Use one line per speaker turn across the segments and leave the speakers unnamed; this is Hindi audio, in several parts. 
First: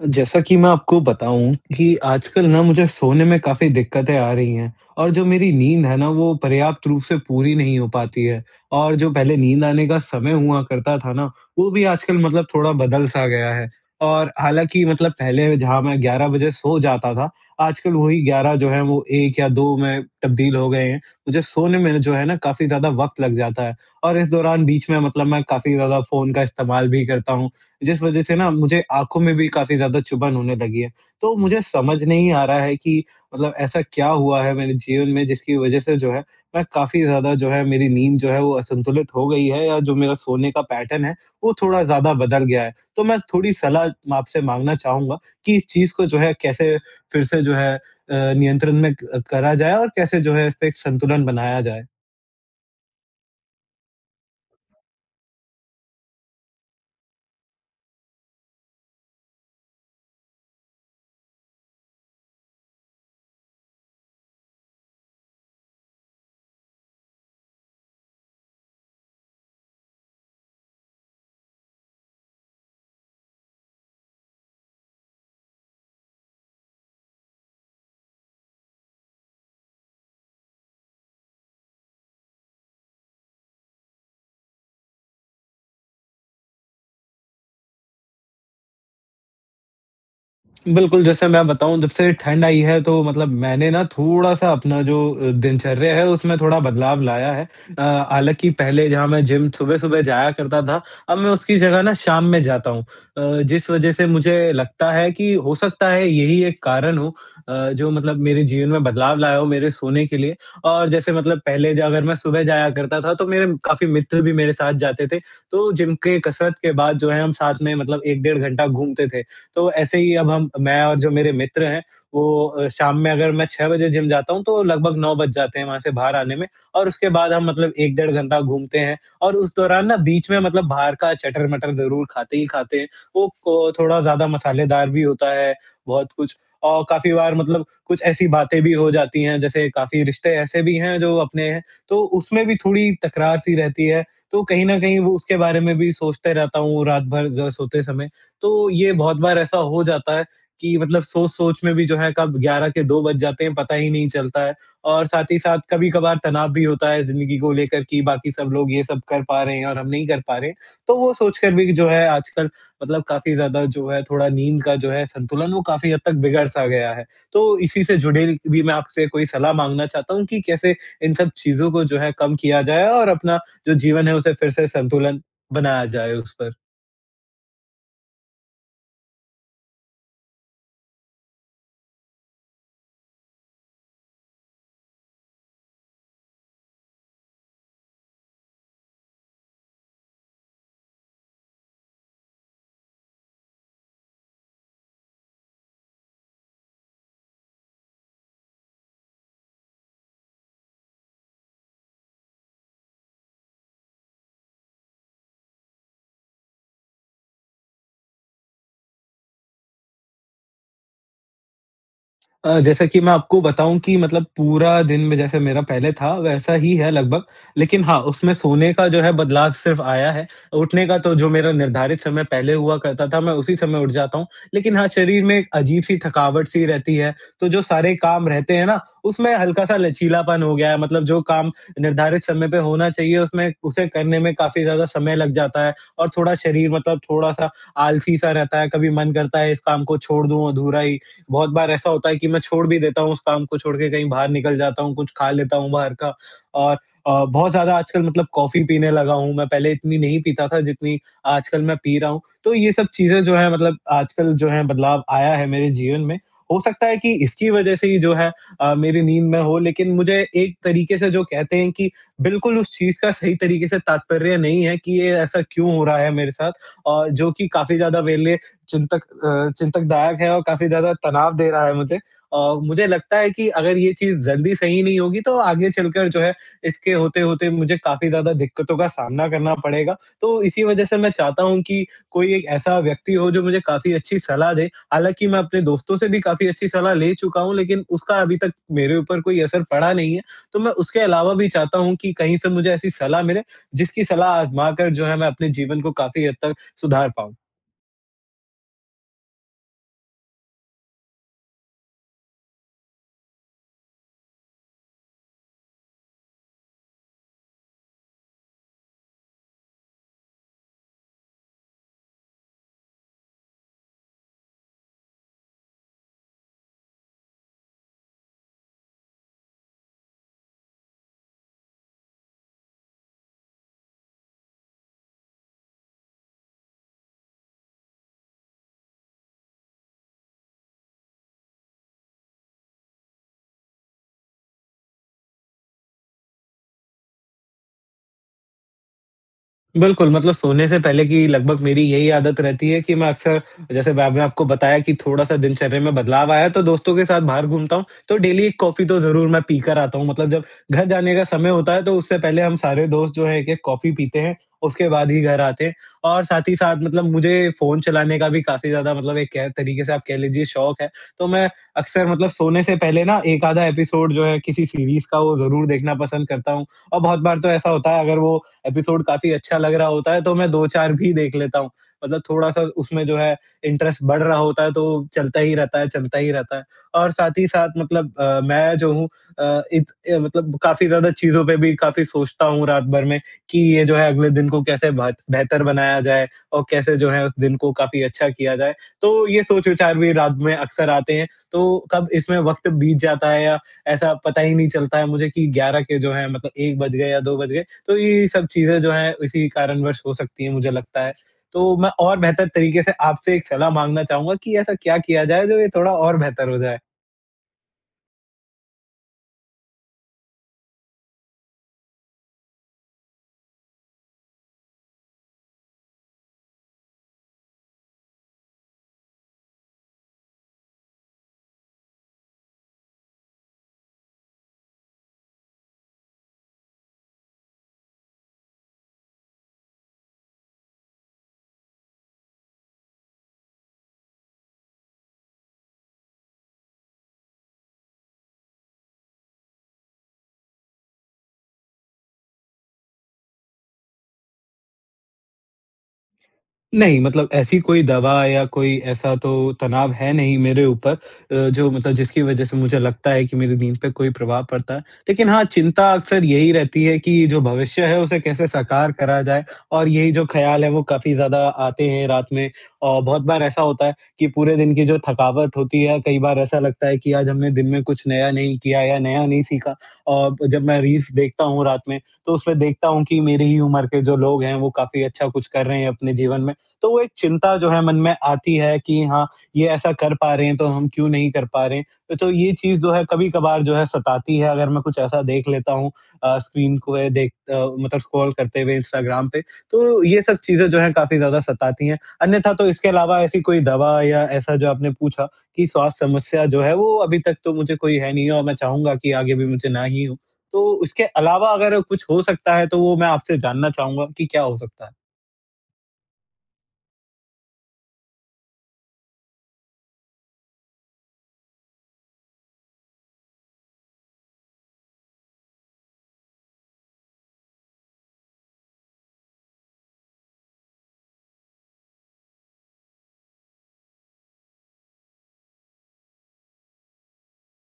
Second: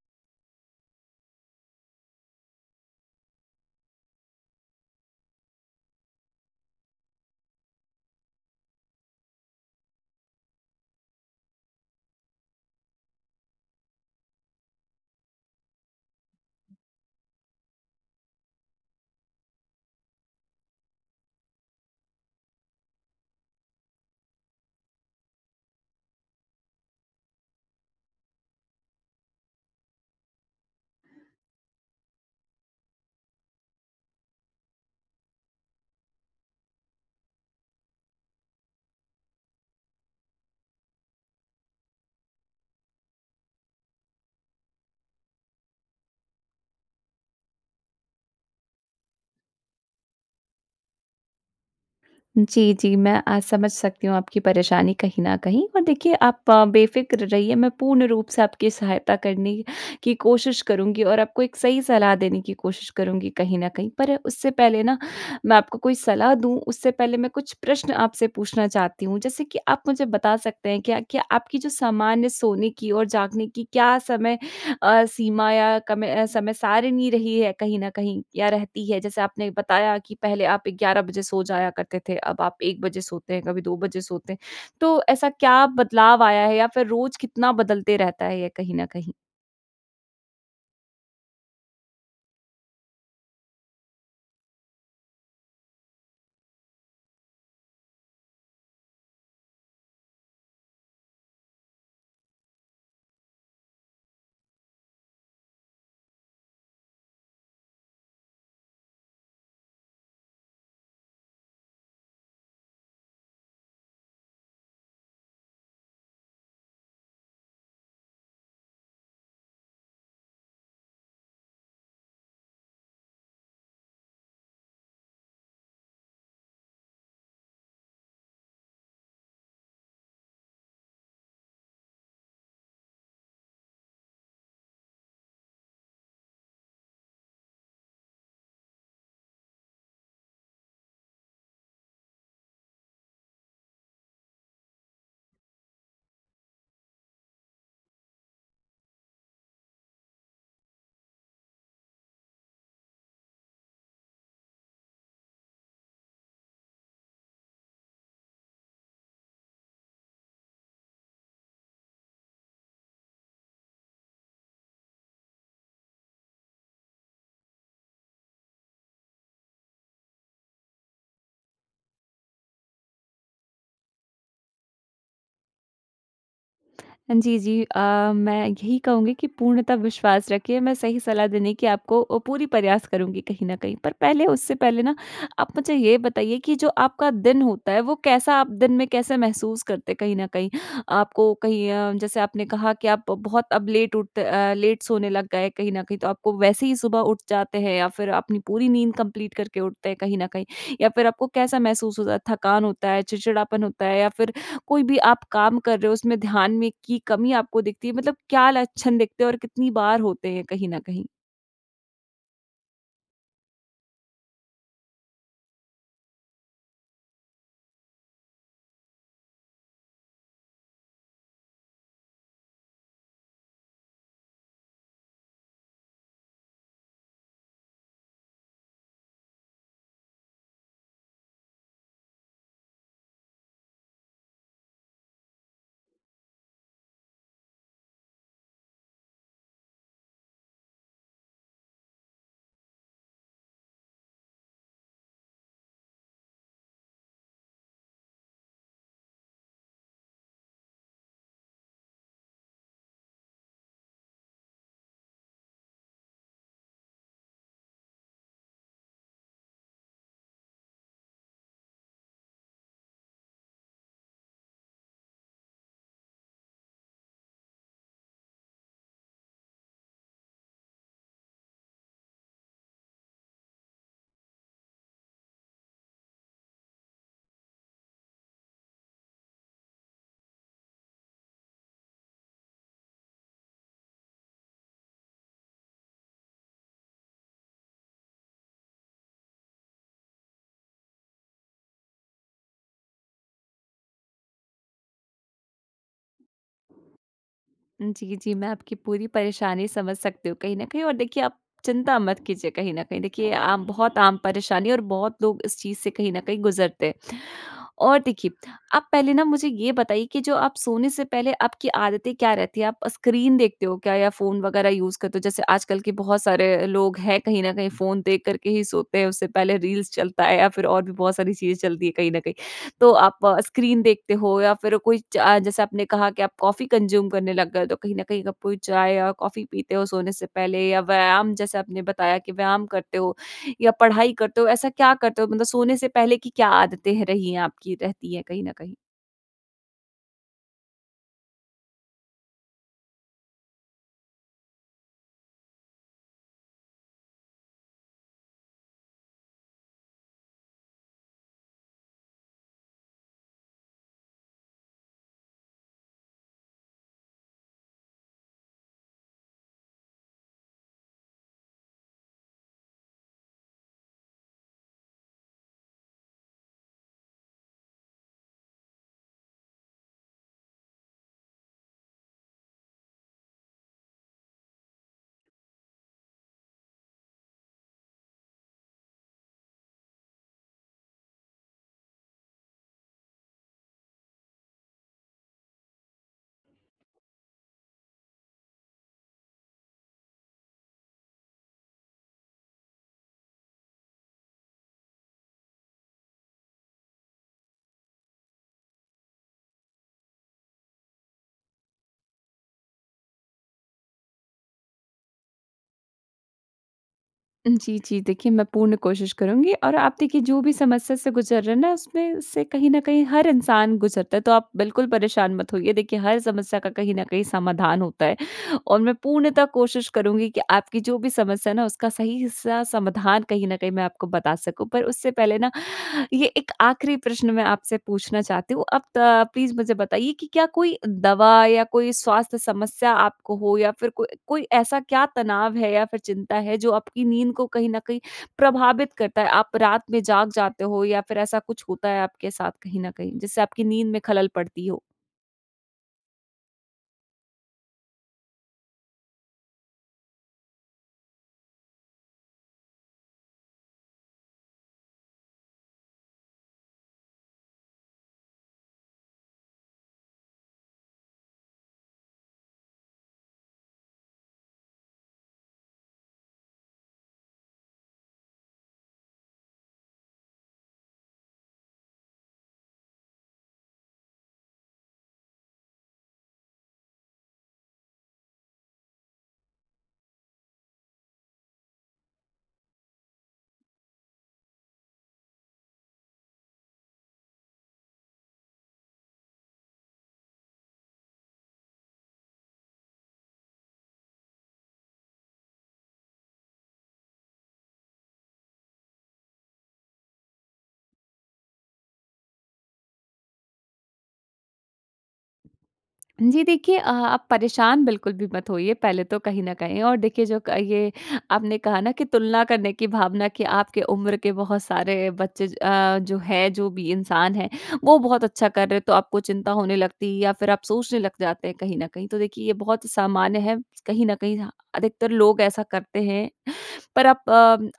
जैसा कि मैं आपको बताऊँ कि आजकल ना मुझे सोने में काफ़ी दिक्कतें आ रही हैं और जो मेरी नींद है ना, वो पर्याप्त रूप से पूरी नहीं हो पाती है और जो पहले नींद आने का समय हुआ करता था ना, वो भी आजकल मतलब थोड़ा बदल-सा गया है। और हालाँकि, मतलब पहले जहाँ मैं 11 बजे सो जाता था, आजकल वही 11 जो है, वो 1 या 2 में तब्दील हो गए हैं। मुझे सोने में जो है ना, काफ़ी ज़्यादा वक़्त लग जाता है और इस दौरान बीच में मतलब मैं काफ़ी ज़्यादा फ़ोन का इस्तेमाल भी करता हूँ, जिस वजह से ना मुझे आँखों में भी काफ़ी ज़्यादा चुभन होने लगी है। तो मुझे समझ नहीं आ रहा है कि मतलब ऐसा क्या हुआ है मेरे जीवन में, जिसकी वजह से जो है, मैं काफ़ी ज़्यादा जो है, मेरी नींद जो है, वो असंतुलित हो गई है? या जो मेरा सोने का पैटर्न है, वो थोड़ा ज़्यादा बदल गया है? तो मैं थोड़ी सलाह आपसे माँगना चाहूँगा कि इस चीज़ को जो है, कैसे फिर से जो है अ, नियंत्रण में क अ, करा जाए और कैसे जो है, इसपे एक संतुलन बनाया जाए?
जी, जी, मैं अ, समझ सकती हूँ आपकी परेशानी कहीं न कहीं, पर देखिए, आप बेफ़िक्र रहिए। मैं पूर्ण रूप से आपकी सहायता करने की कोशिश करुँगी और आपको एक सही सलाह देने की कोशिश करुँगी, कहीं न कहीं। पर उससे पहले ना, मैं आपको कोई सलाह दूँ, उससे पहले मैं कुछ प्रश्न आपसे पूछना चाहती हूँ, जैसे कि आप मुझे बता सकते हैं क्या, कि आपकी जो सामान्य सोने की और जागने की क्या समय अ, सीमा या कमे अ, समय सारणी रही है कहीं न कहीं, या रहती है? जैसे आपने बताया कि पहले आप ए 11 बजे सो जाया करते थे, अब आप 1 बजे सोते हैं, कभी 2 बजे सोते हैं। तो ऐसा क्या बदलाव आया है, या फिर रोज़ कितना बदलते रहता है ये कहीं न कहीं?
बिल्कुल, जैसे मैं बताऊँ जब से ठंड आई है तो मतलब मैंने ना थोड़ा-सा अपना जो अ, दिनचर्या है उसमें थोड़ा बदलाव लाया है। अ, हालाँकि पहले जहाँ मैं जिम सुबह-सुबह जाया करता था, अब मैं उसकी जगह ना शाम में जाता हूँ। अ, जिस वजह से मुझे लगता है कि हो सकता है यही एक कारण हो अ, जो मतलब मेरे जीवन में बदलाव लाया हो मेरे सोने के लिए और जैसे मतलब पहले अगर मैं सुबह जाया करता था तो मेरे काफ़ी मित्र भी मेरे साथ जाते थे। तो जिम के कसरत के बाद जो है, हम साथ में मतलब 1 डेढ़ घंटा घूमते थे। तो ऐसे ही अब हम मैं और जो मेरे मित्र हैं वो अ, शाम में अगर मैं 6 बजे जिम जाता हूँ, तो लगभग 9 बज जाते हैं वहाँ से बाहर आने में और उसके बाद हम मतलब 1 डेढ़ घंटा घूमते हैं और उस दौरान ना बीच में मतलब बाहर का चटर-मटर ज़रूर खाते ही खाते हैं। वो फ थोड़ा ज़्यादा मसालेदार भी होता है बहुत कुछ और काफ़ी बार मतलब कुछ ऐसी बातें भी हो जाती हैं जैसे काफ़ी रिश्ते ऐसे भी हैं जो अपने हैं। तो उसमें भी थोड़ी तकरार-सी रहती है। तो कहीं न कहीं वो उसके बारे में भी सोचता रहता हूँ रात भर ज सोते समय। तो ये बहुत बार ऐसा हो जाता है कि मतलब सोच-सोच में भी जो है कब 11 के 2 बज जाते हैं पता ही नहीं चलता है और साथ ही साथ कभी-कभार तनाव भी होता है, ज़िंदगी को लेकर कि बाकी सब लोग ये सब कर पा रहे हैं और हम नहीं कर पा रहे हैं। तो वो सोच कर भी जो है आजकल मतलब काफ़ी ज़्यादा जो है थोड़ा नींद का जो है संतुलन, वो काफ़ी हद तक बिगड़-सा गया है। तो इसी से जुड़े भी मैं आपसे कोई सलाह माँगना चाहता हूँ कि कैसे इन सब चीज़ों को जो है, कम किया जाए और अपना जो जीवन है उसे फिर से संतुलन बनाया जाए उस पर।
अ, जी, जी, अ, मैं यही कहूँगी कि पूर्णतः विश्वास रखिए, मैं सही सलाह देने की आपको ओ पूरी प्रयास करुँगी कहीं न कहीं। पर पहले उससे पहले ना आप मुझे ये बताइए कि जो आपका दिन होता है, वो कैसा आप दिन में कैसे महसूस करते हैं कहीं न कहीं? आपको कहीं अ, जैसे आपने कहा कि आप बहुत लेट उठते अ, लेट सोने लग गए हैं कहीं न कहीं। तो आपको वैसे ही सुबह उठ जाते हैं या फिर अपनी पूरी नींद कंप्लीट करके उठते हैं कहीं न कहीं? या फिर आपको कैसा महसूस होता है, थकान होता है, चिड़चिड़ापन होता है? या फिर कोई भी आप काम कर रहे हो उसमें ध्यान में की कमी आपको दिखती है? मतलब क्या लक्षण दिखते हैं और कितनी बार होते हैं कहीं न कहीं?
अ, जैसे कि मैं आपको बताऊँ कि मतलब पूरा दिन में जैसे मेरा पहले था वैसा ही है लगभग। लेकिन हाँ, उसमें सोने का जो है बदलाव सिर्फ़ आया है। उठने का तो जो मेरा निर्धारित समय पहले हुआ करता था, मैं उसी समय उठ जाता हूँ। लेकिन हाँ, शरीर में एक अजीब-सी थकावट सी रहती है। तो जो सारे काम रहते हैं ना उसमें हल्का-सा लचीलापन हो गया है। मतलब जो काम निर्धारित समय पे होना चाहिए उसमें उसे करने में काफ़ी ज़्यादा समय लग जाता है और थोड़ा शरीर मतलब थोड़ा-सा आलसी सा रहता है। कभी मन करता है इस काम को छोड़ दूँ अधूरा ही। बहुत बार ऐसा होता है कि मैं छोड़ भी देता हूँ उस काम को छोड़ के कहीं बाहर निकल जाता हूँ कुछ खा लेता हूँ बाहर का और अ, बहुत ज़्यादा आजकल मतलब कॉफ़ी पीने लगा हूँ मैं पहले इतनी नहीं पीता था जितनी आजकल मैं पी रहा हूँ। तो ये सब चीज़ें जो है मतलब आजकल जो है बदलाव आया है मेरे जीवन में। हो सकता है कि इसकी वज़ह से ही जो अ, मेरी नींद में हो लेकिन मुझे एक तरीके से जो कहते हैं कि बिल्कुल उस चीज़ का सही तरीके से तात्पर्य नहीं है कि ये ऐसा क्यों हो रहा है मेरे साथ? और जो कि काफ़ी ज़्यादा मेरे लिए चिंतक अ, चिंतकदायक है और काफ़ी ज़्यादा तनाव दे रहा है मुझे। अ, मुझे लगता है कि अगर ये चीज़ जल्दी सही नहीं होगी तो आगे चलकर जो है इसके होते-होते मुझे काफ़ी ज़्यादा दिक्कतों का सामना करना पड़ेगा। तो इसी वज़ह से मैं चाहता हूँ कि कोई एक ऐसा व्यक्ति हो जो मुझे काफ़ी अच्छी सलाह दे। हालाँकि मैं अपने दोस्तों से भी काफ़ी अच्छी सलाह ले चूका हूँ। लेकिन उसका अभी तक मेरे ऊपर कोई असर पड़ा नहीं है, तो मैं उसके अलावा भी चाहता हूँ कि कहीं से मुझे ऐसी सलाह मिले जिसकी सलाह आज़मा कर जो है मैं अपने जीवन को काफ़ी हद तक सुधार पाऊँ?
जी, जी, मैं आपकी पूरी परेशानी समझ सकती हूँ कहीं न कहीं और देखिए आप चिंता मत कीजिए कहीं न कहीं देखिए आम बहुत आम परेशानी है और बहुत लोग इस चीज़ से कहीं न कहीं गुज़रते हैं। और देखिए आप पहले ना मुझे ये बताइए कि जो आप सोने से पहले आपकी आदतें क्या रहती हैं? आप स्क्रीन देखते हो क्या? या फ़ोन वगैरह यूज़ करते हो? जैसे आजकल के बहुत सारे लोग हैं कहीं न कहीं फ़ोन देख करके ही सोते हैं, उससे पहले रील्स चलता है या फिर और भी बहुत सारी चीज़ें चलती है कहीं न कहीं। तो आप अ, स्क्रीन देखते हो या फिर कोई चा जैसे आपने कहा कि आप कॉफ़ी कन्ज्यूम करने लग गए हो। तो कहीं न कहीं आप कोई चाय या कॉफ़ी पीते हो सोने से पहले? या व्यायाम जैसे आपने बताया कि व्यायाम करते हो या पढ़ाई करते हो, ऐसा क्या करते हो? मतलब सोने से पहले की क्या आदतें रही हैं आपकी, रहती है कहीं न कहीं?
बिल्कुल, मतलब सोने से पहले की लगभग मेरी यही आदत रहती है कि मैं अक्सर जैसे मैंने आपको बताया कि थोड़ा-सा दिनचर्या में बदलाव आया है, तो दोस्तों के साथ बाहर घूमता हूँ। तो डेली 1 कॉफ़ी तो ज़रूर मैं पीकर आता हूँ। मतलब जब घर जाने का समय होता है तो उससे पहले हम सारे दोस्त जो हैं 1-1 कॉफ़ी पीते हैं। उसके बाद ही घर आते हैं और साथ ही साथ मतलब मुझे फ़ोन चलाने का भी काफ़ी ज़्यादा मतलब एक कह तरीके से आप कह लीजिए शौक़ है। तो मैं अक्सर मतलब सोने से पहले ना 1 आधा एपिसोड जो है किसी सीरीज़ का वो ज़रूर देखना पसंद करता हूँ और बहुत बार तो ऐसा होता है अगर वो एपिसोड काफ़ी अच्छा लग रहा होता है, तो मैं 2-4 भी देख लेता हूँ। मतलब थोड़ा-सा उसमें जो है इंटरेस्ट बढ़ रहा होता है तो चलता ही रहता है चलता ही रहता है। और साथ ही साथ मतलब अ, मैं जो हूँ अ, एक मतलब काफ़ी ज़्यादा चीज़ों पे भी काफ़ी सोचता हूँ रात भर में कि ये जो है अगले दिन को कैसे बहत बेहतर बनाया जाए और कैसे जो है उस दिन को काफ़ी अच्छा किया जाए। तो ये सोच-विचार भी रात में अक्सर आते हैं। तो कब इसमें वक़्त बीत जाता है या ऐसा पता ही नहीं चलता है मुझे कि 11 के जो है मतलब 1 बज गए या 2 बज गए। तो ये सब चीजें जो हैं, इसी कारणवश हो सकती हैं मुझे लगता है। तो मैं और बेहतर तरीके से आपसे एक सलाह माँगना चाहूँगा कि ऐसा क्या किया जाए, जो ये थोड़ा और बेहतर हो जाए?
जी, जी, देखिए मैं पूर्ण कोशिश करुँगी और आप देखिए जो भी समस्या से गुज़र रहे हैं ना उसमें से कहीं न कहीं हर इंसान गुज़रता है। तो आप बिल्कुल परेशान मत होइए। देखिए हर समस्या का कहीं न कहीं समाधान होता है और मैं पूर्णतः कोशिश करुँगी कि आपकी जो भी समस्या है ना, उसका सही-सा समाधान कहीं न कहीं मैं आपको बता सकूँ। पर उससे पहले ना ये एक आखिरी प्रश्न मैं आपसे पूछना चाहती हूँ। अब त प्लीज़ मुझे बताइए कि क्या कोई दवा या कोई स्वास्थ्य समस्या आपको हो? या फिर को कोई ऐसा क्या तनाव है या फिर चिंता है, जो आपकी नींद को कहीं न कहीं प्रभावित करता है? आप रात में जाग जाते हो या फिर ऐसा कुछ होता है आपके साथ? कहीं न कहीं, जिससे आपकी नींद में खलल पड़ती हो?
नहीं मतलब ऐसी कोई दवा या कोई ऐसा तो तनाव है नहीं मेरे ऊपर अ, जो मतलब जिसकी वज़ह से मुझे लगता है कि मेरी नींद पे कोई प्रभाव पड़ता है। लेकिन हाँ, चिंता अक्सर यही रहती है कि जो भविष्य है, उसे कैसे साकार करा जाए और यही जो ख़्याल है वो काफ़ी ज़्यादा आते हैं, रात में और बहुत बार ऐसा होता है कि पूरे दिन की जो थकावट होती है, कई बार ऐसा लगता है कि आज हमने दिन में कुछ नया नहीं किया या नया नहीं सीखा। अ, जब मैं रील्स देखता हूँ, रात में तो उसमें देखता हूँ कि मेरी ही उम्र के जो लोग हैं, वो काफ़ी अच्छा कुछ कर रहे हैं अपने जीवन में। तो वो एक चिंता जो है मन में आती है कि हाँ, ये ऐसा कर पा रहे हैं तो हम क्यों नहीं कर पा रहे हैं? तो ये चीज़ जो है कभी-कभार जो है सताती है अगर मैं कुछ ऐसा देख लेता हूँ अ, स्क्रीन को देख अ, मतलब स्क्रॉल करते हुए इंस्टाग्राम पे। तो ये सब चीज़ें जो हैं काफ़ी ज़्यादा सताती हैं। अन्यथा तो इसके अलावा ऐसी कोई दवा या ऐसा जो आपने पूछा कि स्वास्थ्य समस्या जो है वो अभी तक तो मुझे कोई है नहीं और मैं चाहूँगा कि आगे भी मुझे ना ही हो। तो उसके अलावा अगर कुछ हो सकता है, तो वो मैं आपसे जानना चाहूँगा कि क्या हो सकता है?
जी, देखिए अ आप परेशान बिल्कुल भी मत होइए, पहले तो कहीं न कहीं और देखिए जो क अ, ये आपने कहा न कि तुलना करने की भावना कि आपके उम्र के बहुत सारे बच्चे जो अ, जो हैं जो भी इंसान हैं, वो बहुत अच्छा कर रहे हैं तो आपको चिंता होने लगती है या फिर आप सोचने लग जाते हैं कहीं न कहीं। तो देखिए ये बहुत सामान्य है। कहीं न कहीं ह अधिकतर लोग ऐसा करते हैं। पर आप अ,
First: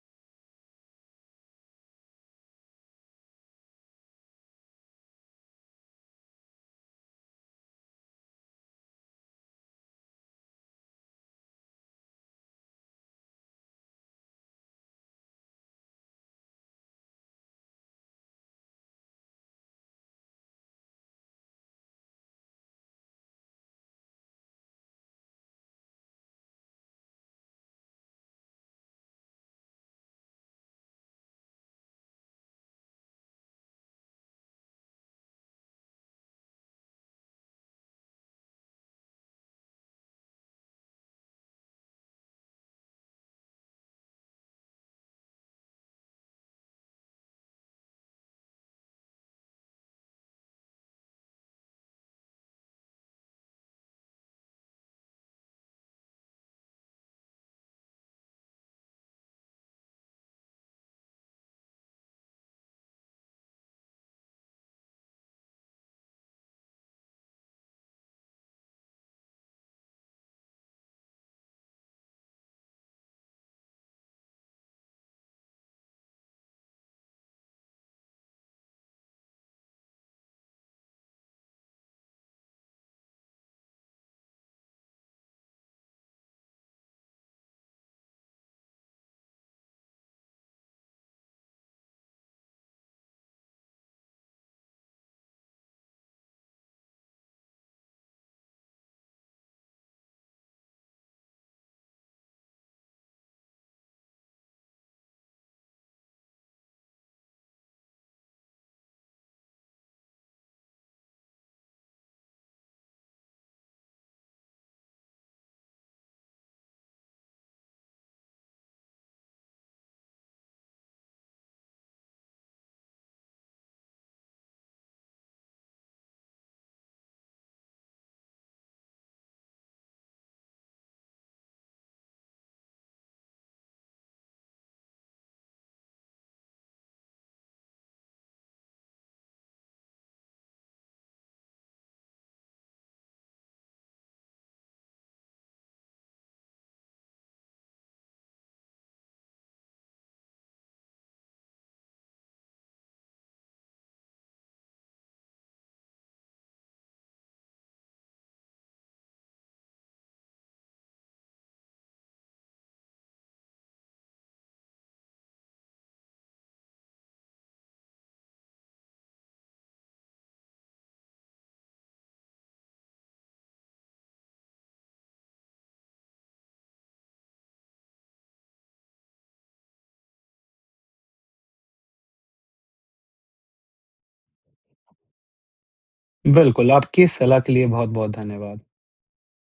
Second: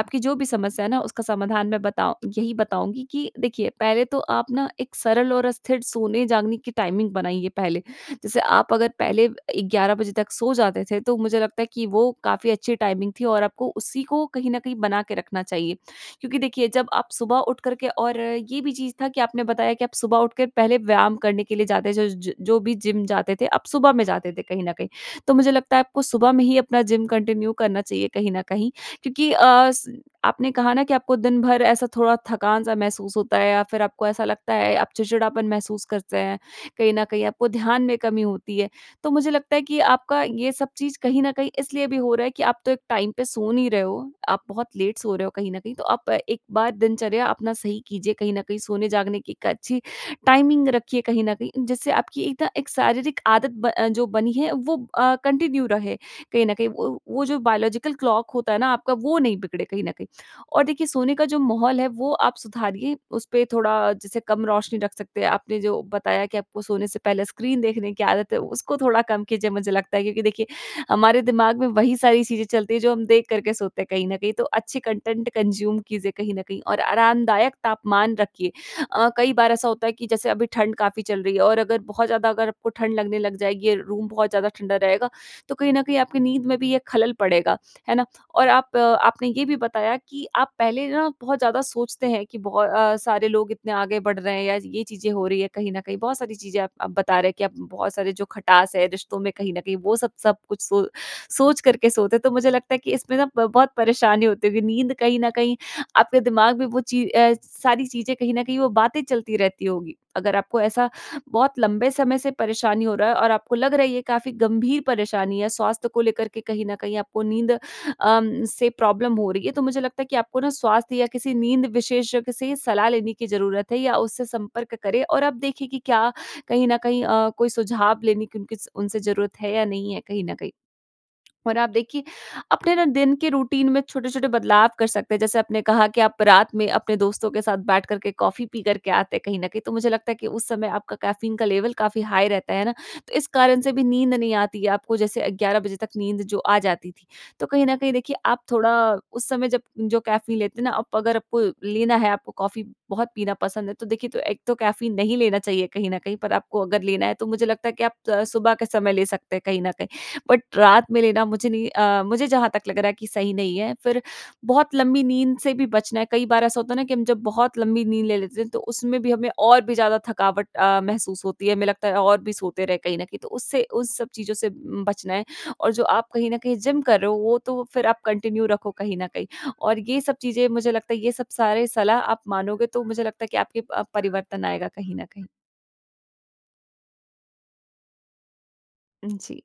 आपकी जो भी समस्या है ना, उसका समाधान मैं बतऊ यही बताऊँगी कि देखिए पहले तो आप ना, एक सरल और स्थिर सोने जागने की टाइमिंग बनाइए पहले। जैसे आप अगर पहले ए, 11 बजे तक सो जाते थे तो मुझे लगता है कि वो काफ़ी अच्छी टाइमिंग थी। और आपको उसी को कहीं न कहीं बना के रखना चाहिए। क्योंकि देखिए जब आप सुबह उठ करके और ये भी चीज़ था कि आपने बताया कि आप सुबह उठकर पहले व्यायाम करने के लिए जाते थे। ज ज जो भी जिम जाते थे, आप सुबह में जाते थे कहीं न कहीं। तो मुझे लगता है आपको सुबह में ही अपना जिम कंटिन्यू करना चाहिए कहीं न कहीं। क्योंकि अ, स आपने कहा ना कि आपको दिन भर ऐसा थोड़ा थकान-सा महसूस होता है या फिर आपको ऐसा लगता है आप चिड़चिड़ापन महसूस करते हैं, कहीं न कहीं आपको ध्यान में कमी होती है। तो मुझे लगता है कि आपका ये सब चीज़ कहीं न कहीं इसलिए भी हो रहा है कि आप तो एक टाइम पे सो नहीं रहे हो। आप बहुत लेट सो रहे हो कहीं न कहीं तो आप एक बार दिनचर्या अपना सही कीजिए कहीं न कहीं सोने जागने की एक अच्छी टाइमिंग रखिए कहीं न कहीं। जिससे आपकी एक न, एक शारीरिक आदत ब अ, जो बनी है। वो अ, कंटिन्यू रहे, कहीं न कहीं व वो जो बायोलॉजिकल क्लॉक होता है ना आपका वो नहीं बिगड़े कहीं न कहीं। और देखिए सोने का जो माहौल है वो आप सुधारिए। उसपे थोड़ा जैसे कम रोशनी रख सकते है। आपने जो बताया कि आपको सोने से पहले स्क्रीन देखने की आदत है, उसको थोड़ा कम कीजिए मुझे लगता है क्योंकि देखिए हमारे दिमाग में वही सारी चीज़ें चलती हैं, जो हम देख कर के सोते हैं कहीं न कहीं। तो अच्छी कंटेंट कन्ज़्यूम कीजिए कहीं न कहीं और आरामदायक तापमान रखिए। अ, कई बार ऐसा होता है कि जैसे अभी ठंड काफ़ी चल रही है और अगर बहुत ज़्यादा अगर आपको ठंड लगने लग जाएगी, रूम बहुत ज़्यादा ठंडा रहेगा, तो कहीं न कहीं आपकी नींद में भी ये खलल पड़ेगा, है ना? और आप आपने ये भी बताया कि आप पहले ना, बहुत ज़्यादा सोचते हैं कि बहु अ, सारे लोग इतने आगे बढ़ रहे हैं या ये चीज़ें हो रही हैं कहीं न कहीं बहुत सारी चीज़ें आप आप बता रहे हैं कि बहुत सारे जो खटास है रिश्तों में कहीं न कहीं वो सब सब कुछ सो सोच करके सोते हैं। तो मुझे लगता है कि इसमें ना ब बहुत परेशानी होती होगी नींद कहीं न कहीं आपके दिमाग में वो चीज़ अ, सारी चीज़ें कहीं न कहीं वो बातें चलती रहती होगी। अगर आपको ऐसा बहुत लंबे समय से परेशानी हो रहा है और आपको लग रही है ये काफ़ी गंभीर परेशानी है स्वास्थ्य को लेकर के कहीं न कहीं आपको नींद अम, से प्रॉब्लम हो रही है। तो मुझे लगता है कि आपको ना स्वास्थ्य या किसी नींद विशेषज्ञ से सलाह लेने की ज़रूरत है या उससे संपर्क करें और आप देखिए कि क्या कहीं न कहीं अ, कोई सुझाव लेने की उनकी स उनसे ज़रूरत है या नहीं है कहीं न कहीं। और आप देखिए अपने ना दिन के रूटीन में छोटे-छोटे बदलाव कर सकते हैं। जैसे आपने कहा कि आप रात में अपने दोस्तों के साथ बैठ करके कॉफ़ी पी कर के आते हैं कहीं न कहीं। तो मुझे लगता है कि उस समय आपका कैफ़ीन का लेवल काफ़ी हाई रहता है ना। तो इस कारण से भी नींद नहीं आती है। आपको जैसे अ, 11 बजे तक नींद जो आ जाती थी। तो कहीं न कहीं देखिए आप थोड़ा उस समय जब जो कैफ़ीन लेते हैं ना आप अगर आपको लेना है आपको कॉफ़ी बहुत पीना पसंद है। तो देखिए एक तो कैफ़ीन नहीं लेना चाहिए कहीं न कहीं, पर आपको अगर लेना है तो मुझे लगता है कि आप त सुबह के समय ले सकते हैं कहीं न कहीं। बट रात में लेना मुझे नहीं अ, मुझे जहाँ तक लग रहा है कि सही नहीं है। फिर बहुत लंबी नींद से भी बचना है कई बार ऐसा होता है ना कि हम जब बहुत लंबी नींद ले लेते हैं, तो उसमें भी हमें और भी ज़्यादा थकावट अ, महसूस होती है हमें लगता है और भी सोते रहे कहीं न कहीं। तो उससे उस सब चीज़ों से बचना है और जो आप कहीं न कहीं जिम कर रहे हो वो तो फिर आप कंटिन्यू रखो कहीं न कहीं और ये सब चीज़ें मुझे लगता है ये सब सारे सलाह आप मानोगे तो मुझे लगता है कि आपके अ, परिवर्तन आएगा कहीं न कहीं।
बिल्कुल, आपकी इस सलाह के लिए बहुत-बहुत धन्यवाद।
जी।